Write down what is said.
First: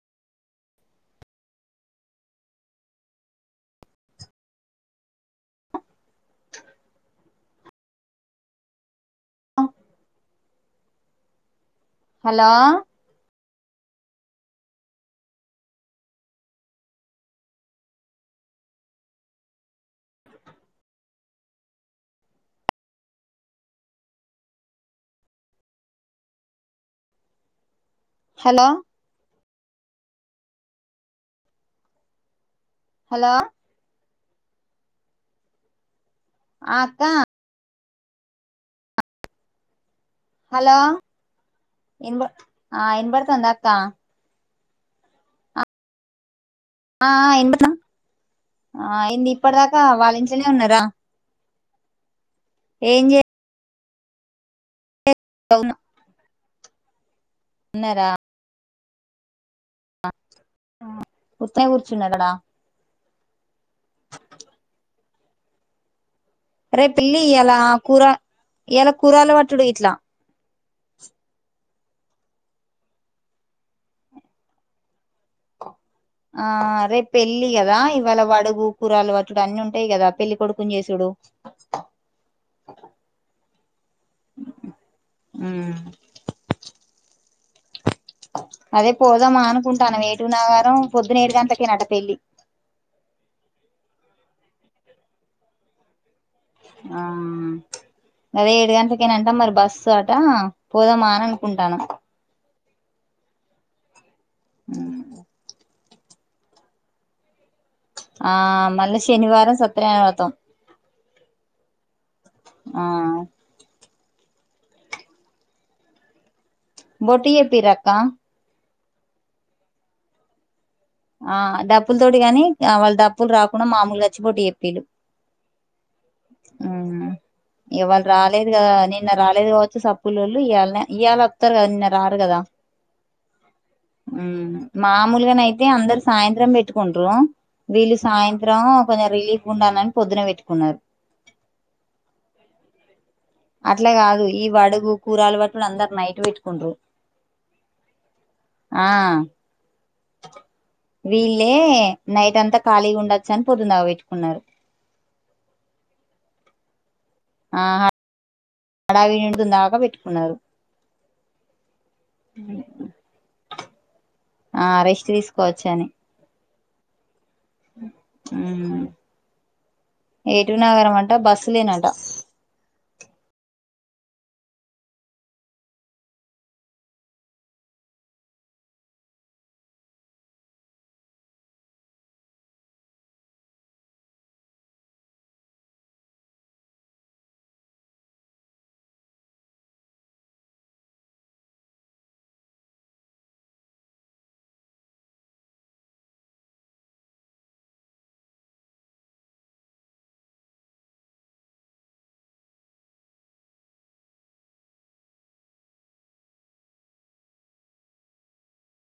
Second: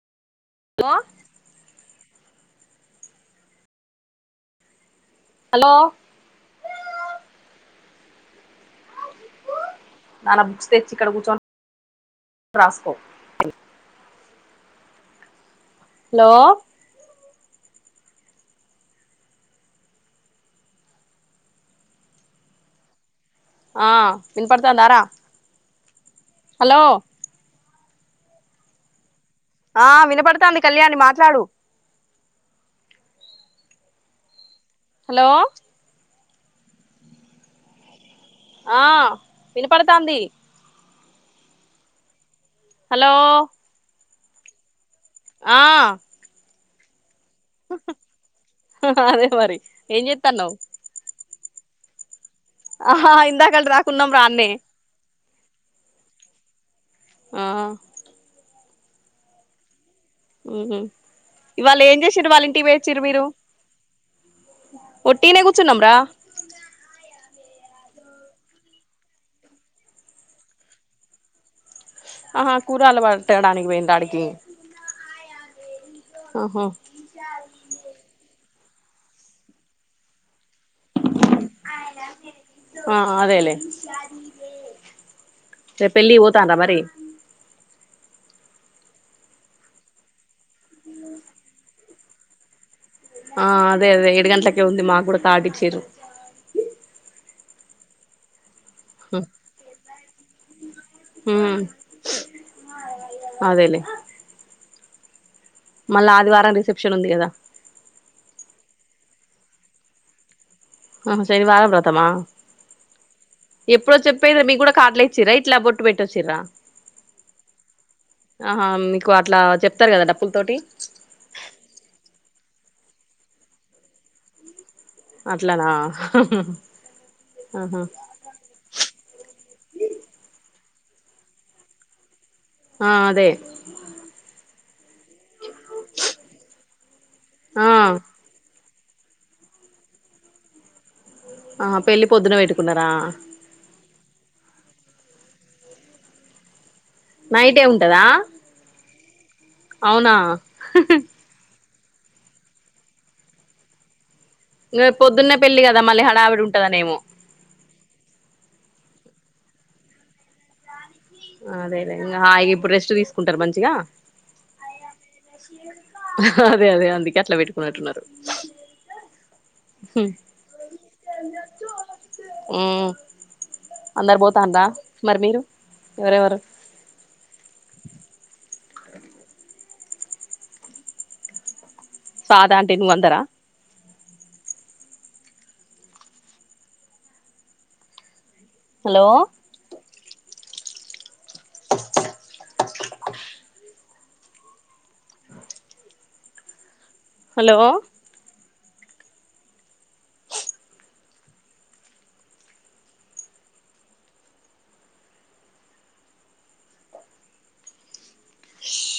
లో హలో నాన్న బుక్స్ తెచ్చి ఇక్కడ కూర్చోన్ హలో హలో ఆ విన్పడ్తాందర హలో హాలో ఆ వినపడుతాంది కళ్యాణి మాట్లాడు హలో హలో ఆ అక్క ఆ వినపడ్తాంది హాలో ఇన్ బ ఆ హలో ఇన్బడ్తాందా అక్క ఆ ఆ ఆ అదే ఏంది మరి ఇప్పటిదాకా ఏం వాళ్ళి ఇంట్లోనే చేత్తన్నావ్ ఉన్నారా ఏం ఆ చే ఇందాకళ్ళ రాాకున్నాం వన్నె అవును ఆ ఉన్నారా ఉహు ఉత్తనే ఇవల్ ఏం కూర్చున్నారడా చేసిండ్రు వాళ్ళ ఇంటికి పోయి ఇచ్చిండ్రు మీరు ఒట్టిగ్నే కూర్చున్నాం రా రే పిల్లి ఇలా కూర ఇలా కూరలు పటుడే ఇట్లా ఆహా కూరల్ పట్టడానికి పోయిండ ఆడ్కి ఆదె పెళ్ళి కదా ఇవాళ వడుగు కూరలు పటుడు అన్ని ఉంటాయి కదా పెళ్ళ కొడుకు ఆ అదేలేే రేపు పెళ్ళికి పోతండ్రా మరి అదే పోదామ్మా అనుకుంటన్నాం ఏటు నాగారం పొద్దున్న ఏడు గంటల్కే నంట పెళ్లి ఆ అదే అదే ఏడు గంటల్కే ఉంది మాకు కూడా కార్డుచిరు ఆ అదే ఏడు గంటల్కే ఏనాంటా మరి బస్సు అట పోదామా అని హ్మ్ అనుకుంటానం అదేలే ఉ మళ్ళా ఆదివారం రిసెప్షన్ ఉంది కదా ఆ మల్లా శనివారం సత్యనారాయణవర్తం ఆ సేనివారం వర్తమ ఆ ఎప్పుడో చెప్పే మీ కూడా కాార్ట్లు ఇచ్చిరా ఇట్లా బొట్టు పెట్టొచ్చిరా బొట్టు చెప్పిరక్క ఆహా మీకు అట్లా చెప్తారు కదా డప్పుల్తోటి ఆ డబ్ప్పుల తోటి కాని వాళ్ళ డప్పులు రాకుండా మామూలుగాచ్చిబొట్టు చేప్పీరు అట్లనా ఆహ ఇగ వాళ్ళు రాలేదు కదా నిన్న రాలేదు కావచ్చు సప్పులుళ్ళు ఇవాళ ఇయళ వత్తారు కదా నిన్న రారు కదా ఆ అదే ఉమ్ మామూల్గానే అయితే అందరు సాయంత్రం పెట్టుకుంట్రారు ఆ వీళ్ళు సాయంత్రం కొంచెం రిలీఫ్ ఉండాలన్ని పోద్నే పెట్టుకున్నారు ఆ పెళ్ళి పొద్దున వెట్టుకున్నరా? అట్లా కాదు, ఈ వడుగు కూరలు పట్టి అందరు నైట్ పెట్టుకుండ్రు. నైటే ఉంటదా? ఆ అవునా వీళ్ళే నైట్ అంతా ఖాళీగా ఉండొచ్చని పొద్దున పెట్టుకున్నారు. ఇంగ పొద్దున్నే పెళ్లి కదా మళ్ళీ హడావిడి ఉంతాదనేమో ఆ హడా వి నిండుకు దాకా పెట్టుకున్నారు. అదే లే ఇగ హ ఇప్పుడు రెస్ట్ తీసుకుంటారు మంచిగా ఆ రెస్ట్ తీసుకోవచ్చు అని హ్ అదే అదే అందికే అట్లా పెట్ ఏటునగరం అంట బస్సు లేనట మ్ అందరూ పోతాండారా మరి మీరు ఎవరెవరు స్వాతి అంటీ నువ్ అందరా హలో హలో